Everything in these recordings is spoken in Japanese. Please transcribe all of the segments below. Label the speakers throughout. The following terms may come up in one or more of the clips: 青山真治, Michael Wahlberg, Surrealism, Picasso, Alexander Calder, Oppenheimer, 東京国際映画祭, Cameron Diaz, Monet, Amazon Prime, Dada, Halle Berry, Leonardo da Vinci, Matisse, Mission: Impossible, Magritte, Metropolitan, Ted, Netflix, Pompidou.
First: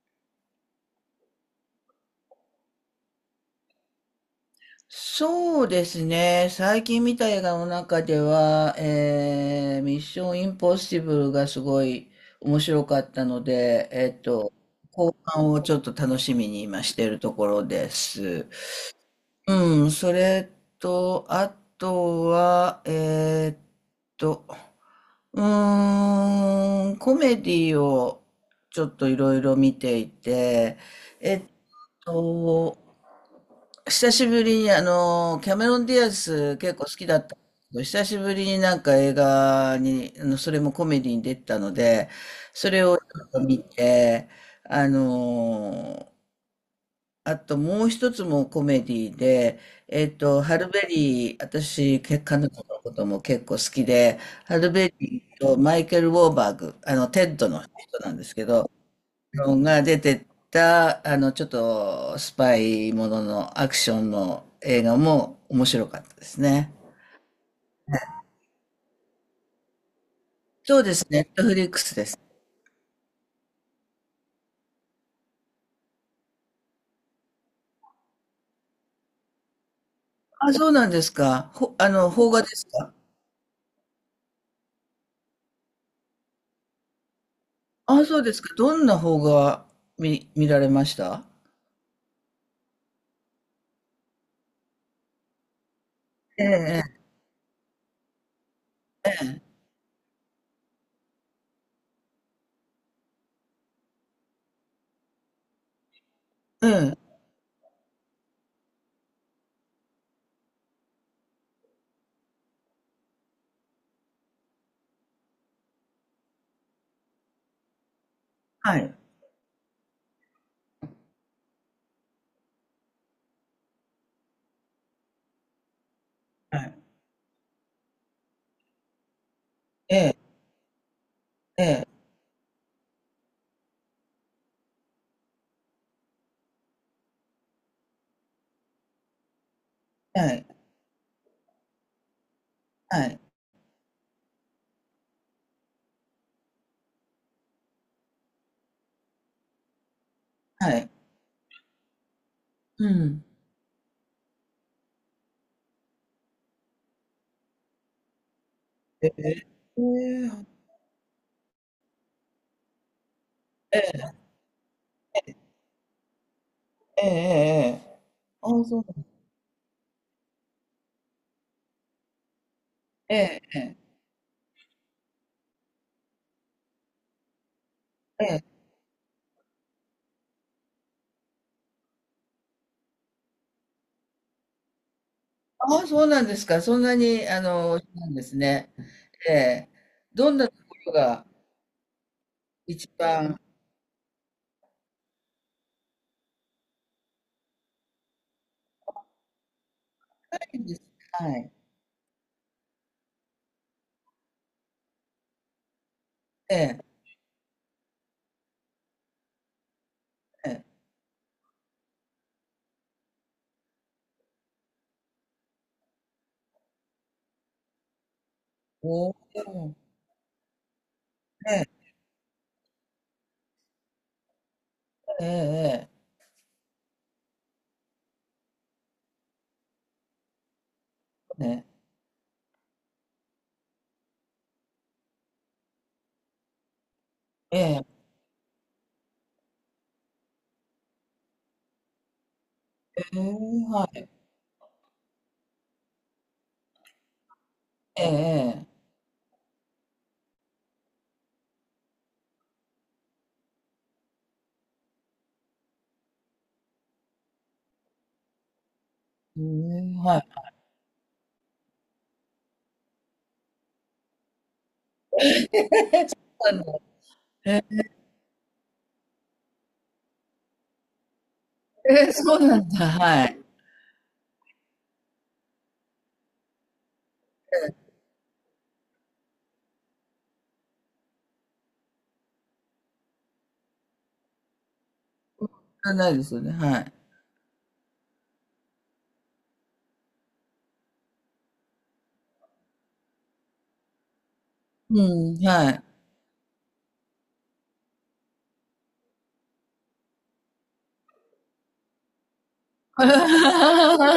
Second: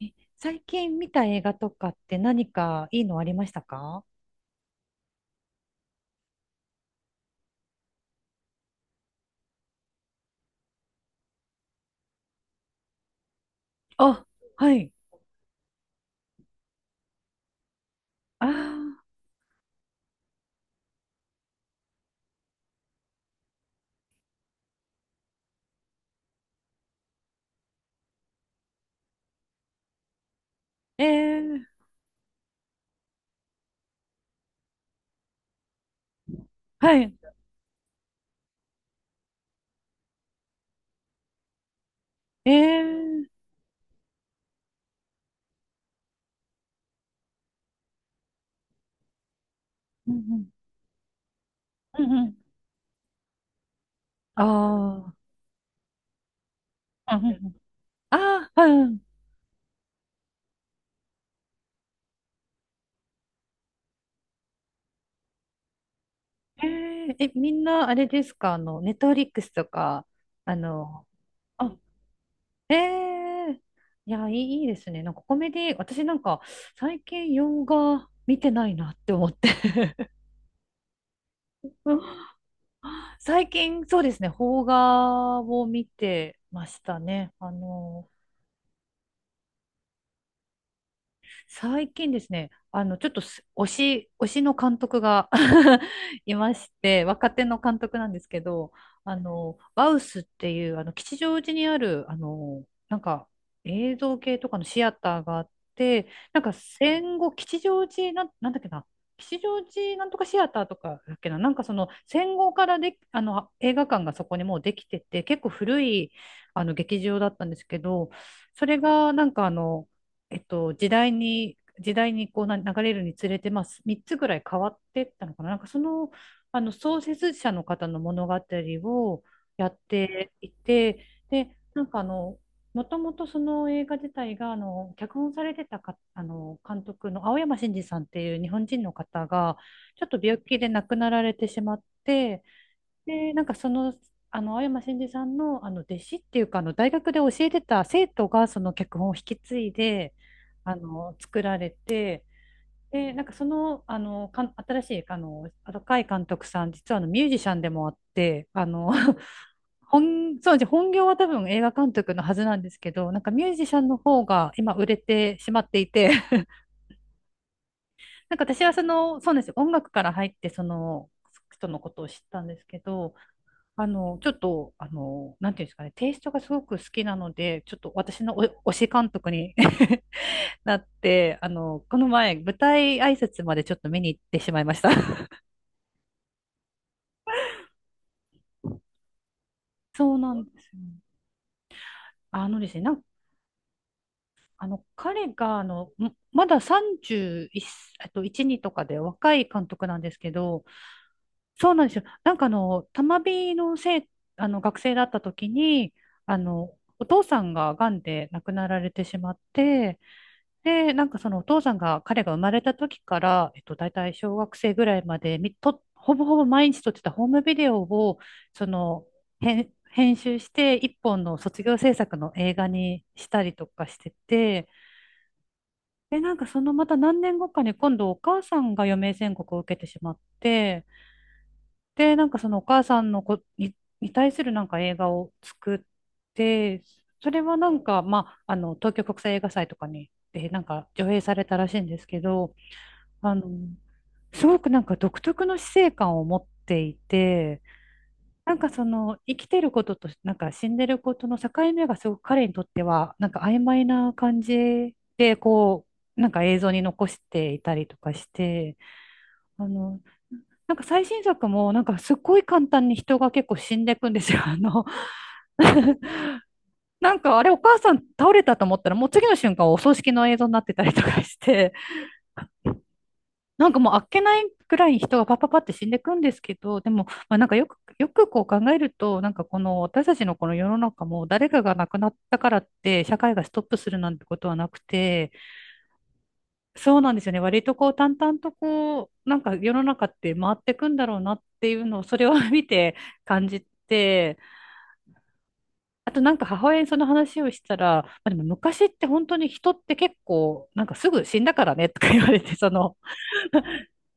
Speaker 1: 最近見た映画とかって何かいいのありましたか？
Speaker 2: そうですね。最近見た映画の中では、ミッションインポッシブルがすごい面白かったので、
Speaker 1: あ、はい。
Speaker 2: 後半をちょっと楽しみに今しているところで
Speaker 1: あ
Speaker 2: す。
Speaker 1: あ、
Speaker 2: うん、それと、あとは、と、コメディをちょっといろいろ見ていて、
Speaker 1: え
Speaker 2: えっ
Speaker 1: ー、
Speaker 2: と、久しぶりにあの、キャメロン・ディアス結構好
Speaker 1: は
Speaker 2: き
Speaker 1: い。
Speaker 2: だったんですけど、久しぶりになんか映画に、あの、それもコメディに出てたので、
Speaker 1: え
Speaker 2: それをちょ
Speaker 1: ー、
Speaker 2: っと見て、あの、あともう一つもコメディで、
Speaker 1: うん
Speaker 2: ハルベリー、
Speaker 1: う
Speaker 2: 私、
Speaker 1: ん、うん
Speaker 2: け
Speaker 1: うん。
Speaker 2: 彼女のことも結構好きで、ハルベ
Speaker 1: あ
Speaker 2: リーとマイケル・ウォーバーグ、あの、
Speaker 1: あ。うんうん
Speaker 2: テッ
Speaker 1: う
Speaker 2: ド
Speaker 1: ん。
Speaker 2: の人なんですけ
Speaker 1: あ、あ
Speaker 2: ど、
Speaker 1: うん。
Speaker 2: が出てた、あの、ちょっとスパイもののアクションの映画も面白かったですね。
Speaker 1: え、みんなあれですか、ネットフリックスとか、あ
Speaker 2: そうで
Speaker 1: の、
Speaker 2: すね、ネットフリッ
Speaker 1: あ、
Speaker 2: クスです。
Speaker 1: えー、いや、いいですね。なんかコメディ、私なんか最近洋画見てないなって思って。
Speaker 2: あ、そうなんですか。ほ、あの、邦画ですか？
Speaker 1: 最近、そうですね、邦画を見てましたね。
Speaker 2: あ、そうですか。どんな邦画見、見られました？
Speaker 1: 最近ですね、ちょっとす推し、推しの監督が い
Speaker 2: え
Speaker 1: まし
Speaker 2: え、
Speaker 1: て、若手の監督なんですけど、バウスっていう、吉祥寺にある、映像系とかのシアターがあって、なんか
Speaker 2: ええ、うん、
Speaker 1: 戦後、吉祥寺なん、なんだっけな、吉祥寺なんとかシアターとかだっけな、なんかその戦後からで、映画館がそこにもうできてて、結構古い、劇場だったんですけど、それ
Speaker 2: はい。
Speaker 1: がなんか時代にこうな流れるにつれて、まあ、3つぐらい変わってったのかな。なんかその、
Speaker 2: は
Speaker 1: あの
Speaker 2: い、
Speaker 1: 創設者の方の物語をやっ
Speaker 2: ええ、
Speaker 1: ていて、で、
Speaker 2: え
Speaker 1: な
Speaker 2: え、
Speaker 1: んかもともとその映画自体が、脚本されてたか、監督の青山真治さんっていう日本人の方が、ちょっと
Speaker 2: は
Speaker 1: 病
Speaker 2: い、
Speaker 1: 気で亡くなられてしまって、
Speaker 2: はい、
Speaker 1: で、なんかその、青山真司さんの、弟子っていうか、大学で教えてた生徒が、その脚本を引き継いで、
Speaker 2: はい。
Speaker 1: 作られて、
Speaker 2: う
Speaker 1: で、な
Speaker 2: ん。
Speaker 1: んかその、新しい、若い監督さん、実はミュージシャンでもあって、
Speaker 2: え え、ええ、
Speaker 1: そうですね、本業は多分映画監督のはずなんですけど、なんかミュージシ
Speaker 2: え
Speaker 1: ャンの
Speaker 2: え、
Speaker 1: 方が今売れてしまっていて、
Speaker 2: ええ、
Speaker 1: なんか
Speaker 2: あ
Speaker 1: 私
Speaker 2: あ、
Speaker 1: は
Speaker 2: そ
Speaker 1: そ
Speaker 2: うなん、
Speaker 1: の、そうなんですよ、音楽から入って、その、人のことを知ったんですけど、
Speaker 2: ええ、ええ、
Speaker 1: ちょっと、なんていうんですかね、テイストがすごく好きなので、ちょっと私
Speaker 2: え
Speaker 1: のお
Speaker 2: え、
Speaker 1: 推し監督に なって、この前、舞台挨拶までちょっと見に行ってしまいました。
Speaker 2: ああ、そうなんですか。そんなに、あの、なんですね。ええ、
Speaker 1: そう
Speaker 2: ど
Speaker 1: な
Speaker 2: ん
Speaker 1: ん
Speaker 2: な
Speaker 1: で
Speaker 2: と
Speaker 1: す
Speaker 2: こ
Speaker 1: よ。
Speaker 2: ろが
Speaker 1: ですね、
Speaker 2: 一
Speaker 1: なん
Speaker 2: 番、は
Speaker 1: あの、彼が、まだ31、1、2とかで若い監督なんですけど、
Speaker 2: いです、はい、
Speaker 1: そうなんですよ。なんか玉美のせい、学生だった時に、
Speaker 2: ええ、
Speaker 1: お父さんが癌で亡くなられてしまって、
Speaker 2: ええ、
Speaker 1: で、なんかそのお父さんが、彼が生まれた時から、大体小学生ぐらいまでほぼほぼ毎日撮ってたホームビデオを、その、
Speaker 2: おお、
Speaker 1: 編集して、一本の
Speaker 2: え
Speaker 1: 卒業
Speaker 2: え、
Speaker 1: 制作の映画にしたりとかしてて、
Speaker 2: ええ、
Speaker 1: で、なんかそのまた何年後かに今度お母さんが余命宣告を受けてしまって、
Speaker 2: え
Speaker 1: で、なんかそのお母さんのに対するなんか映画を作って、それは
Speaker 2: え、ええ、
Speaker 1: な
Speaker 2: え
Speaker 1: んか、
Speaker 2: え、
Speaker 1: まあ、東京国際映画祭とかに、で、なんか上映されたらしいんですけど、
Speaker 2: ええ、
Speaker 1: あの、
Speaker 2: はい、
Speaker 1: すごくなんか独特の死生観を持っていて、
Speaker 2: ええ、
Speaker 1: なん
Speaker 2: ええ、
Speaker 1: かその生きてることとなんか死んでることの境目がすごく彼にとってはなんか曖昧な感じでこうなんか映像に残していたりとかして、
Speaker 2: う
Speaker 1: あ
Speaker 2: ん、
Speaker 1: の、
Speaker 2: はい。
Speaker 1: なんか最新作もなんかすっごい簡単に人が結構死んでいくんですよ。
Speaker 2: あ の、
Speaker 1: なんかあれお
Speaker 2: え
Speaker 1: 母
Speaker 2: え、
Speaker 1: さん倒れたと思ったらもう次の瞬間お葬式の映像になってたりとかして、
Speaker 2: ええ、そうなんだ、はい。
Speaker 1: なんかもうあっけないくらい人がパッパパって死んでいくんですけど、でも、まあ、なんかよくこう考えると、なんかこの私たちのこの世の中も誰かが亡くなったからって社会がストップするなんてことはなくて、
Speaker 2: ないですよね、はい。
Speaker 1: そうなんですよね。割とこう淡々とこう、なんか世の中って回っていくんだろうなっていうのをそれを 見て感じて、
Speaker 2: うん、はい。
Speaker 1: あとなんか母親にその話をしたら、まあ、でも昔って本当に人って結構なんかすぐ死んだからねとか言われて、その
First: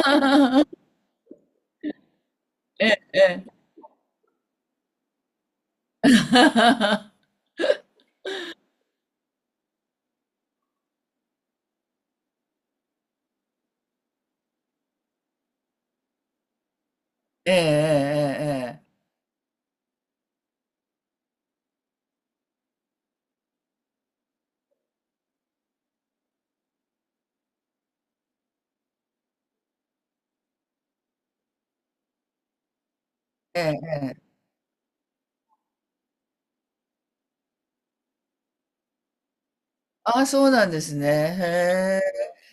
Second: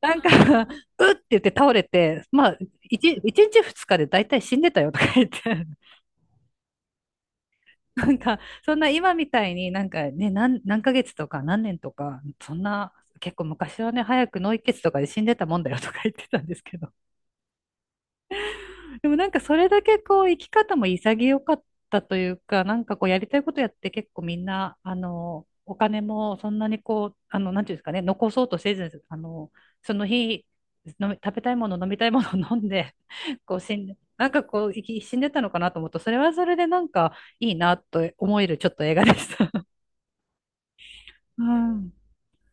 Speaker 1: なんか うって言って倒れて、まあ、
Speaker 2: ええ、え
Speaker 1: 一
Speaker 2: え。
Speaker 1: 日二日で大体死んでたよとか言って、なんか、そんな今みたいになんかね、何ヶ月とか何年とか、そんな、結構昔はね、早く脳溢血とかで死んでたもんだよとか言ってたんですけ、
Speaker 2: ええ、
Speaker 1: でもなんかそれだけこう生き方も潔かったというか、なんかこうやりたいことやって結構みんな、お金もそんなにこう、なんていうんですかね、残そうとせず、その日、食べたいもの、飲みたいものを飲んで、こう
Speaker 2: ええ、え
Speaker 1: 死
Speaker 2: え、
Speaker 1: んで、
Speaker 2: ええ、え
Speaker 1: なん
Speaker 2: え。
Speaker 1: かこう死んでたのかなと思うと、それはそれでなんかいいなと思えるちょっと映画でした。
Speaker 2: ああ、そうなんですね。
Speaker 1: うん。
Speaker 2: へえ。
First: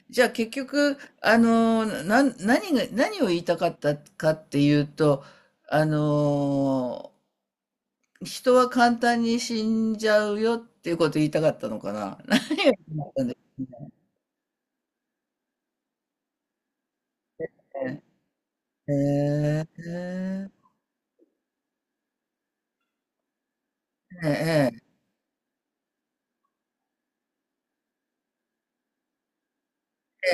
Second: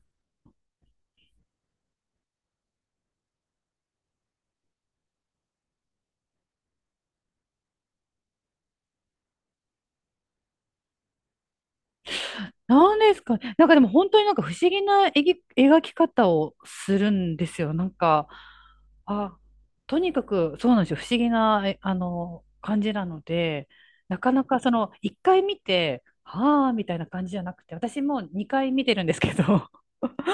Speaker 2: じゃあ結局、あの、な、何が、何を言いたかったかっていうと、あの、人は簡単に死んじゃうよっていうこと言いたかったのかな。
Speaker 1: なん です
Speaker 2: なん
Speaker 1: か
Speaker 2: で？
Speaker 1: ね。なんかでも本当になんか不思議な描き方をするんですよ。なんか、
Speaker 2: え
Speaker 1: あ、
Speaker 2: え、
Speaker 1: とにか
Speaker 2: え
Speaker 1: く
Speaker 2: え、
Speaker 1: そうなんですよ。不思議な、えあの、感じなので、な
Speaker 2: え
Speaker 1: かなかその、
Speaker 2: え、
Speaker 1: 一回見て、はあ、みたいな感じじゃなくて、私も2回見てるんですけど、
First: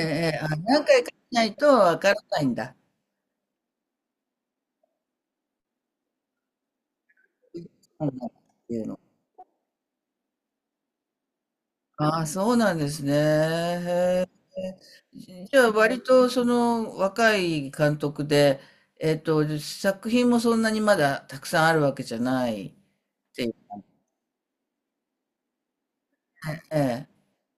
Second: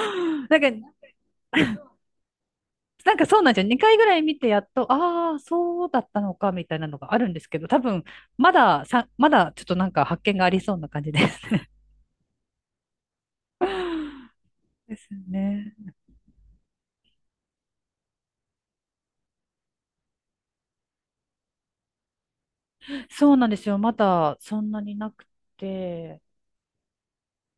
Speaker 2: ええ、あ、
Speaker 1: なんか、
Speaker 2: 何回かしないと わからないんだ。
Speaker 1: なんかそうなんですよ。2回ぐらい見て、やっと、ああ、そうだったのか、みたいなのがあるんですけど、多分、
Speaker 2: なんだっ
Speaker 1: ま
Speaker 2: てい
Speaker 1: だ、
Speaker 2: うの。
Speaker 1: さ、まだちょっとなんか発見がありそうな感じですね。
Speaker 2: ああ、そうなんですね。へ
Speaker 1: です
Speaker 2: え。じゃあ、
Speaker 1: ね。
Speaker 2: 割とその若い監督で、作品もそんなにまだたくさんあるわけじゃないっ
Speaker 1: そう
Speaker 2: て
Speaker 1: な
Speaker 2: い
Speaker 1: ん
Speaker 2: う
Speaker 1: です
Speaker 2: ね、
Speaker 1: よ。まだそんなになくて。
Speaker 2: ええ、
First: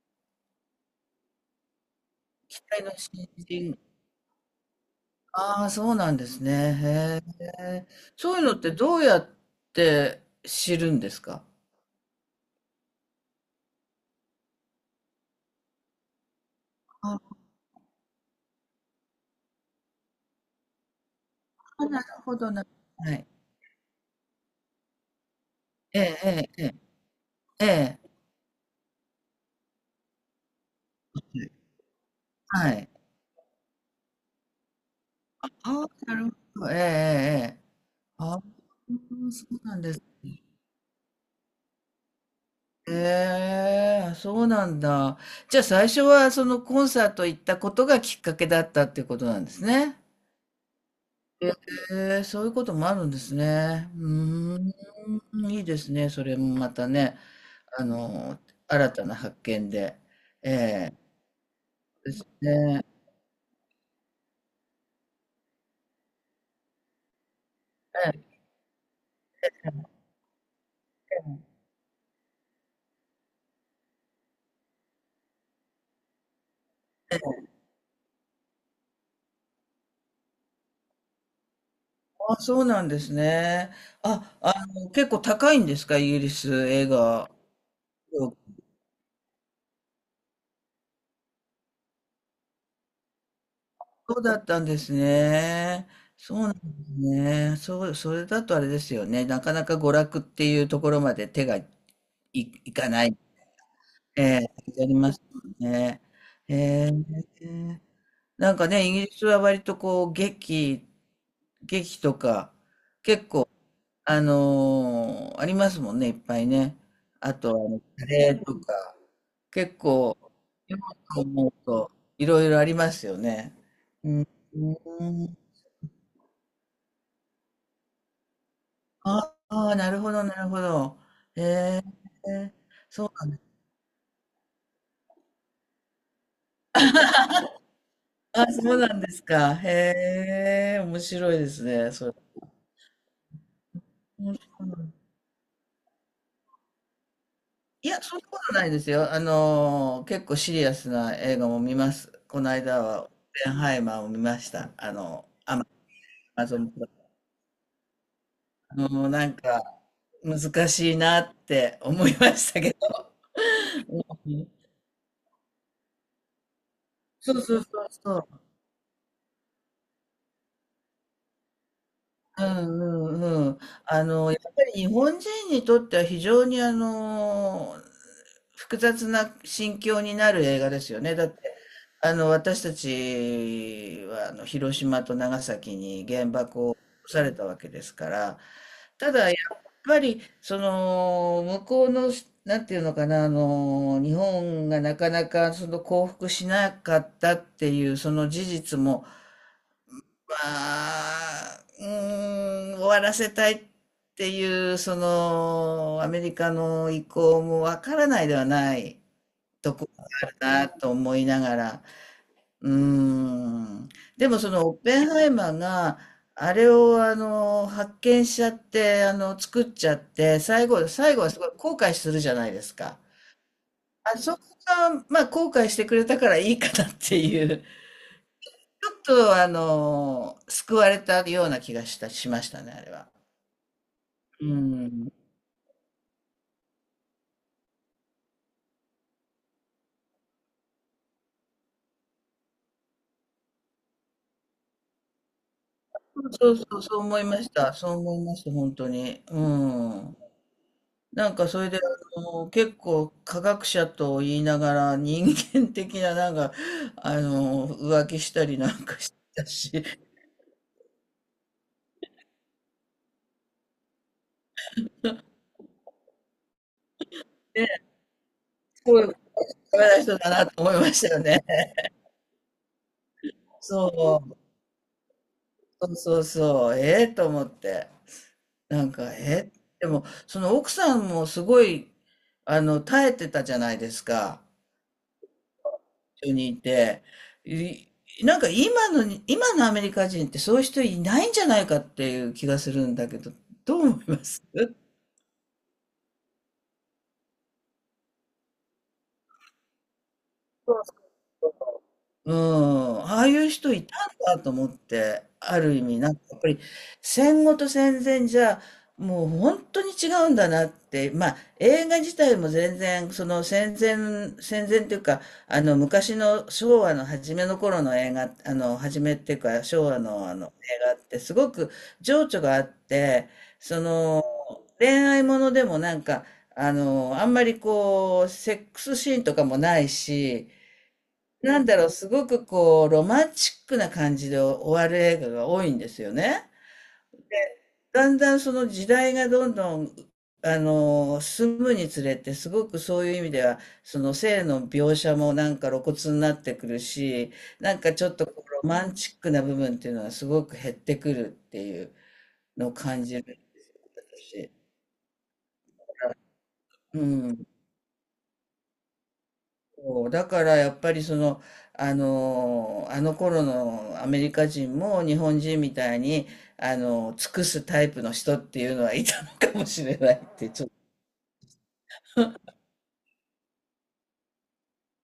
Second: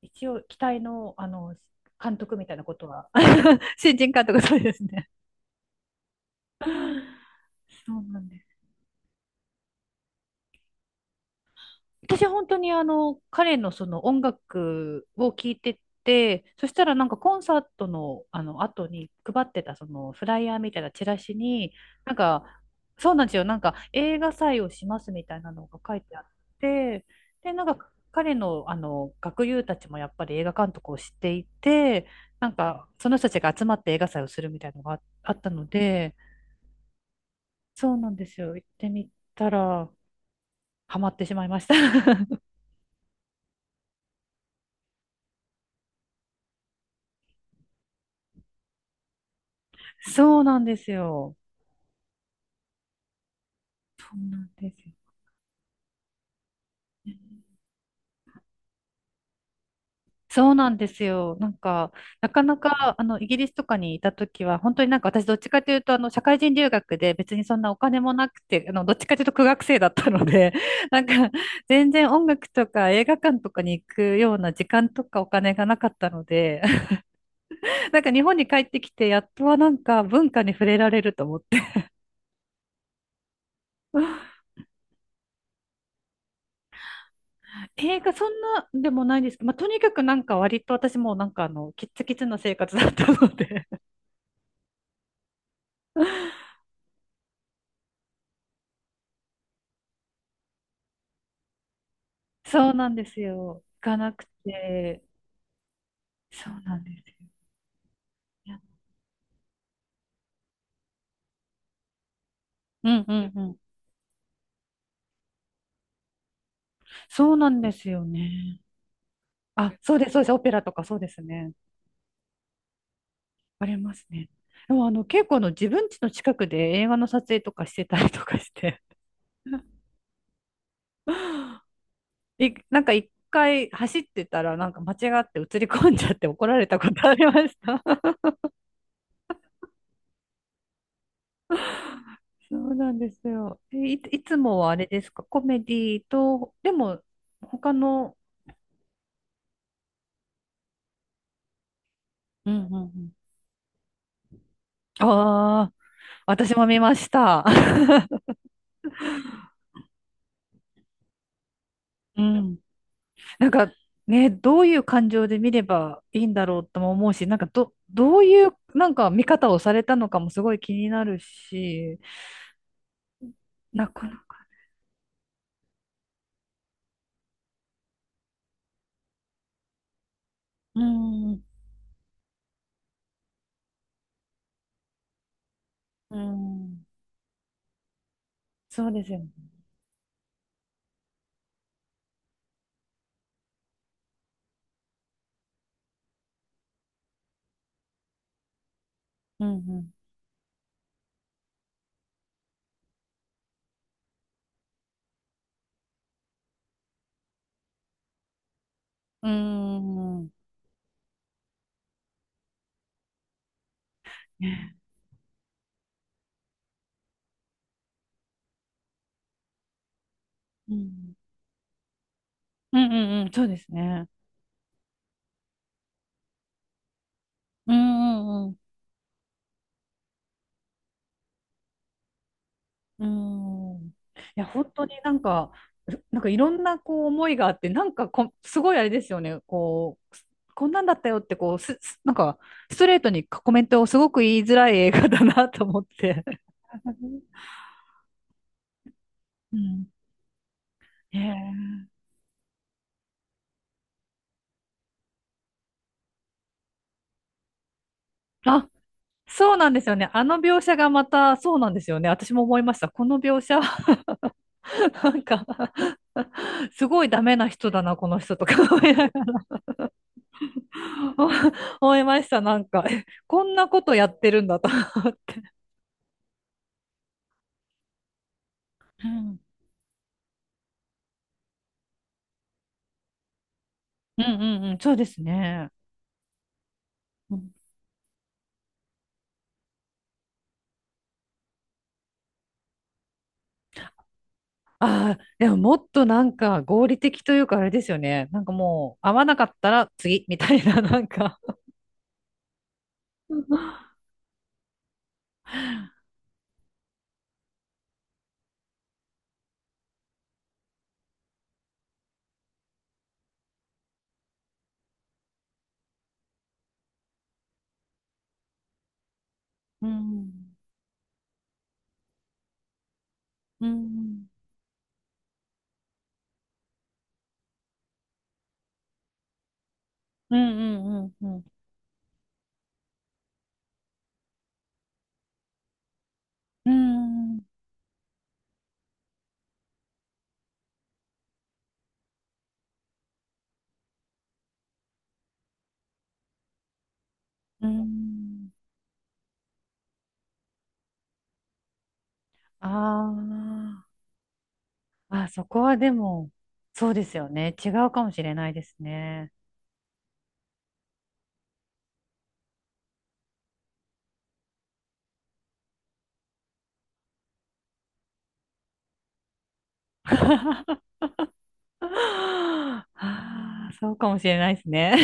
Speaker 1: 一応、期待の、監督みたい
Speaker 2: 期
Speaker 1: なこ
Speaker 2: 待
Speaker 1: と
Speaker 2: の
Speaker 1: は、
Speaker 2: 新 人。
Speaker 1: 新人監督、そうですね。
Speaker 2: ああ、そうなんですね。へえ。
Speaker 1: そうなん
Speaker 2: そう
Speaker 1: で
Speaker 2: いうの
Speaker 1: す。
Speaker 2: ってどうやって知るんですか？
Speaker 1: 私本当に彼のその音楽を聴いてて、そしたらなんかコ
Speaker 2: あ
Speaker 1: ンサートのあの後に配ってたそのフライヤーみたいなチラシに、
Speaker 2: あ、なる
Speaker 1: なん
Speaker 2: ほ
Speaker 1: か、
Speaker 2: どな。
Speaker 1: そ
Speaker 2: は
Speaker 1: うなん
Speaker 2: い。
Speaker 1: ですよ。なんか映画祭をしますみたいなのが書い
Speaker 2: え
Speaker 1: て
Speaker 2: え、
Speaker 1: あっ
Speaker 2: ええ、ええ。
Speaker 1: て、で、なんか
Speaker 2: ええ、
Speaker 1: 彼のあの学友たちもやっぱり映画監督を知っていて、なん
Speaker 2: は
Speaker 1: か
Speaker 2: い。
Speaker 1: その人たちが集まって映画祭をするみたいなのがあっ
Speaker 2: あ
Speaker 1: たの
Speaker 2: あ、
Speaker 1: で、
Speaker 2: なるほど。ええ、ええ。ええ、
Speaker 1: そうなんで
Speaker 2: あ
Speaker 1: す
Speaker 2: あ、
Speaker 1: よ。行ってみ
Speaker 2: そ
Speaker 1: た
Speaker 2: うなん
Speaker 1: ら
Speaker 2: ですね。
Speaker 1: ハマってしまいました。
Speaker 2: ええ、そうなんだ。じゃあ最初はそのコンサート行ったことがきっかけだったっていうことなんですね。
Speaker 1: そうなんですよ。
Speaker 2: ええ、そういうこともあるんですね。
Speaker 1: そうなん
Speaker 2: うー
Speaker 1: ですよ
Speaker 2: ん、いいですね。それもまた
Speaker 1: ね。
Speaker 2: ね、あの、新たな発見で。
Speaker 1: そうなんで
Speaker 2: え
Speaker 1: すよ。なんか、なか
Speaker 2: え、
Speaker 1: な
Speaker 2: ね、
Speaker 1: か、イギリスとかにいたときは、本当になんか私どっちかというと、社会人留学で別にそんなお金
Speaker 2: え
Speaker 1: も
Speaker 2: え、
Speaker 1: なくて、どっちかというと苦学生だったので、なんか、全然音楽とか映画館とかに行くような時間とかお金がなかったので、なんか日本に帰ってきて、やっとはなんか文化に触れられると思って。
Speaker 2: あ、そうなんですね。あ、あの、結構高いんですか、イギリス映画？
Speaker 1: 映画そんなでもないですけど、まあ、とにかくなんか割と私もなんかキッツキツな生活だったので、
Speaker 2: そうだったんですね。そうなんですね。そう、それだとあれですよね。なかなか娯楽っていうところまで手がい、
Speaker 1: そ
Speaker 2: い
Speaker 1: うな
Speaker 2: か
Speaker 1: んで
Speaker 2: ない。
Speaker 1: すよ。行かな
Speaker 2: え
Speaker 1: く
Speaker 2: え、あり
Speaker 1: て、
Speaker 2: ますよね。
Speaker 1: そ
Speaker 2: え
Speaker 1: うなんです
Speaker 2: え、な
Speaker 1: よ。
Speaker 2: んかね、イギリスは割とこう、劇、劇とか、
Speaker 1: うんう
Speaker 2: 結
Speaker 1: んう
Speaker 2: 構、
Speaker 1: ん。
Speaker 2: あのー、ありますもんね、いっぱいね。
Speaker 1: そ
Speaker 2: あ
Speaker 1: うな
Speaker 2: と、
Speaker 1: ん
Speaker 2: あ
Speaker 1: で
Speaker 2: の、
Speaker 1: すよ
Speaker 2: カレーと
Speaker 1: ね。
Speaker 2: か、
Speaker 1: あ、
Speaker 2: 結
Speaker 1: そうです、
Speaker 2: 構、
Speaker 1: そうです。オペラと
Speaker 2: 今
Speaker 1: かそうで
Speaker 2: と
Speaker 1: す
Speaker 2: 思
Speaker 1: ね。
Speaker 2: うと、いろいろありますよね。
Speaker 1: あります
Speaker 2: う
Speaker 1: ね。
Speaker 2: ん。
Speaker 1: でも結構自分家の近くで映画の撮影とかしてたりとかして
Speaker 2: ああ、なるほどなるほど。へえ。
Speaker 1: なんか一回走ってたらなんか間違って映り込んじゃって怒られたことありました。
Speaker 2: あ、そうなんですか。へえ、面白いですね、それ。
Speaker 1: そうなんですよ。い
Speaker 2: う
Speaker 1: つ
Speaker 2: ん、
Speaker 1: もはあれですか、コメディと、でも他
Speaker 2: いや、
Speaker 1: の、
Speaker 2: そんなことないですよ。あのー、結構シリアスな映画も見ます。この
Speaker 1: うんうん
Speaker 2: 間
Speaker 1: う
Speaker 2: は、オッ
Speaker 1: ん。
Speaker 2: ペンハイマーを見ました。あの、アマ、
Speaker 1: ああ、
Speaker 2: アマ
Speaker 1: 私
Speaker 2: ゾ
Speaker 1: も
Speaker 2: ン
Speaker 1: 見
Speaker 2: プラ
Speaker 1: ま
Speaker 2: イ
Speaker 1: した。
Speaker 2: ム。もうなんか、難しいなって思い
Speaker 1: う
Speaker 2: まし
Speaker 1: ん。
Speaker 2: たけど。
Speaker 1: なんかね、
Speaker 2: うん、
Speaker 1: どういう感情で見ればいいんだろうとも思うし、
Speaker 2: そ
Speaker 1: なん
Speaker 2: う
Speaker 1: か
Speaker 2: そうそう
Speaker 1: ど
Speaker 2: そ
Speaker 1: う
Speaker 2: う。
Speaker 1: いうなんか見方をされたのかもすごい気になるし、
Speaker 2: うんうんうん。
Speaker 1: な
Speaker 2: あ
Speaker 1: かな
Speaker 2: の、
Speaker 1: か、
Speaker 2: やっぱり日本人にとっては非常にあの、複雑な心境になる映画
Speaker 1: う
Speaker 2: ですよね。だっ
Speaker 1: ん。
Speaker 2: て、あの、私たちはあの広島と長崎に
Speaker 1: う
Speaker 2: 原爆を落
Speaker 1: ん。
Speaker 2: とされたわけですから、
Speaker 1: そうです
Speaker 2: た
Speaker 1: よ
Speaker 2: だや
Speaker 1: ね。
Speaker 2: っぱり、その、向こうの、なんていうのかな、あの、日本がなかなかその降伏しなかったっていう、その事実も、
Speaker 1: うん。
Speaker 2: まあ、うーん、終わらせたいっていう、その、アメリカの意向もわからないではない
Speaker 1: う
Speaker 2: ところが
Speaker 1: ん。うん。
Speaker 2: あるなと思いながら、うーん。でもそ
Speaker 1: ね、
Speaker 2: のオッペンハイマーが、あれをあの、発見しちゃって、あの、作っちゃって、最
Speaker 1: う
Speaker 2: 後、最
Speaker 1: ん。
Speaker 2: 後はすごい後悔するじゃないです
Speaker 1: うん。う
Speaker 2: か。
Speaker 1: ん。うん、そうですね。
Speaker 2: あそこが、まあ、後悔してくれたからいいかなっていう。
Speaker 1: うん。うん。うん。
Speaker 2: ちょっとあの、救われたような気がしたしましたね、あれ
Speaker 1: うー
Speaker 2: は。
Speaker 1: ん。いや、
Speaker 2: う
Speaker 1: 本当に
Speaker 2: ん。
Speaker 1: なんか、なんかいろんなこう思いがあって、なんかすごいあれですよね、こう、こんなんだったよって、こう、なんか、ストレートにコメントをすごく言いづらい映画だなと思って。
Speaker 2: そうそうそう、思いました。そう思いました、本当に。う
Speaker 1: うん。
Speaker 2: ん。なんかそれで、
Speaker 1: ね、
Speaker 2: あの、結構科学者と言いながら人間的ななんか、あの、浮気した
Speaker 1: え
Speaker 2: り
Speaker 1: あ、
Speaker 2: なんかしてた
Speaker 1: そうな
Speaker 2: し、
Speaker 1: んですよね。あの描写がまた、そうなんですよね。私も思いました。この描写は なんかすごいダメな人だ
Speaker 2: ね、
Speaker 1: な、この人とか思
Speaker 2: す
Speaker 1: い
Speaker 2: ごい
Speaker 1: な
Speaker 2: ダ
Speaker 1: がら
Speaker 2: メな人だなと思いましたよね。
Speaker 1: 思いました。なんか、こんなことやって
Speaker 2: そ
Speaker 1: るんだと思って。
Speaker 2: う、そうそうそう、ええと思って。なん
Speaker 1: う
Speaker 2: か、
Speaker 1: ん、
Speaker 2: え、でも、その奥さんもすごい、あの、耐えてたじゃないです
Speaker 1: うん
Speaker 2: か、
Speaker 1: うんうん、そうですね。
Speaker 2: 一緒にいて。
Speaker 1: うん。
Speaker 2: い、なんか今のに、今のアメリカ人ってそういう人いないんじゃないかっていう気がするんだけど、どう思います？
Speaker 1: ああ、でももっとなんか合理的というかあれですよね。なんかもう合わなかったら次みたいな、なんか。
Speaker 2: うん、ああ
Speaker 1: う
Speaker 2: い
Speaker 1: ん。
Speaker 2: う人いたんだと思って、ある意味なんかやっぱり戦後と戦前じゃもう本当に違うんだなって、まあ映画自体も全然その戦前、戦前っていうかあの昔の昭和の初めの頃の映画、あの初めっていうか
Speaker 1: う
Speaker 2: 昭和のあの映
Speaker 1: ん。
Speaker 2: 画ってすごく情緒があって、
Speaker 1: う
Speaker 2: その
Speaker 1: ん
Speaker 2: 恋愛ものでもなんかあのあんまりこうセックスシーンとかもない
Speaker 1: う
Speaker 2: し、
Speaker 1: んうんうん。
Speaker 2: なんだろう、すごくこう、ロマンチックな感じで終わる映画が多いんですよね。
Speaker 1: うん。
Speaker 2: だんだんその時代がどんどん、あの、進むにつれて、すごくそういう意味では、その性の描写もなんか露骨になってくるし、
Speaker 1: う
Speaker 2: なんかちょっとこ
Speaker 1: ん。
Speaker 2: うロマンチックな部分っていうのはすごく減ってくるっていうのを
Speaker 1: あ
Speaker 2: 感じるし。
Speaker 1: ああ、そこはでも、そう
Speaker 2: う
Speaker 1: ですよ
Speaker 2: ん。
Speaker 1: ね。違うかもしれないですね。
Speaker 2: そうだからやっぱりその、あの、あの頃のアメリカ人も日本人みたいに、あの、尽くすタイプの人っていうのはいたのかもしれないってちょっと
Speaker 1: ああ、そうかもしれないですね。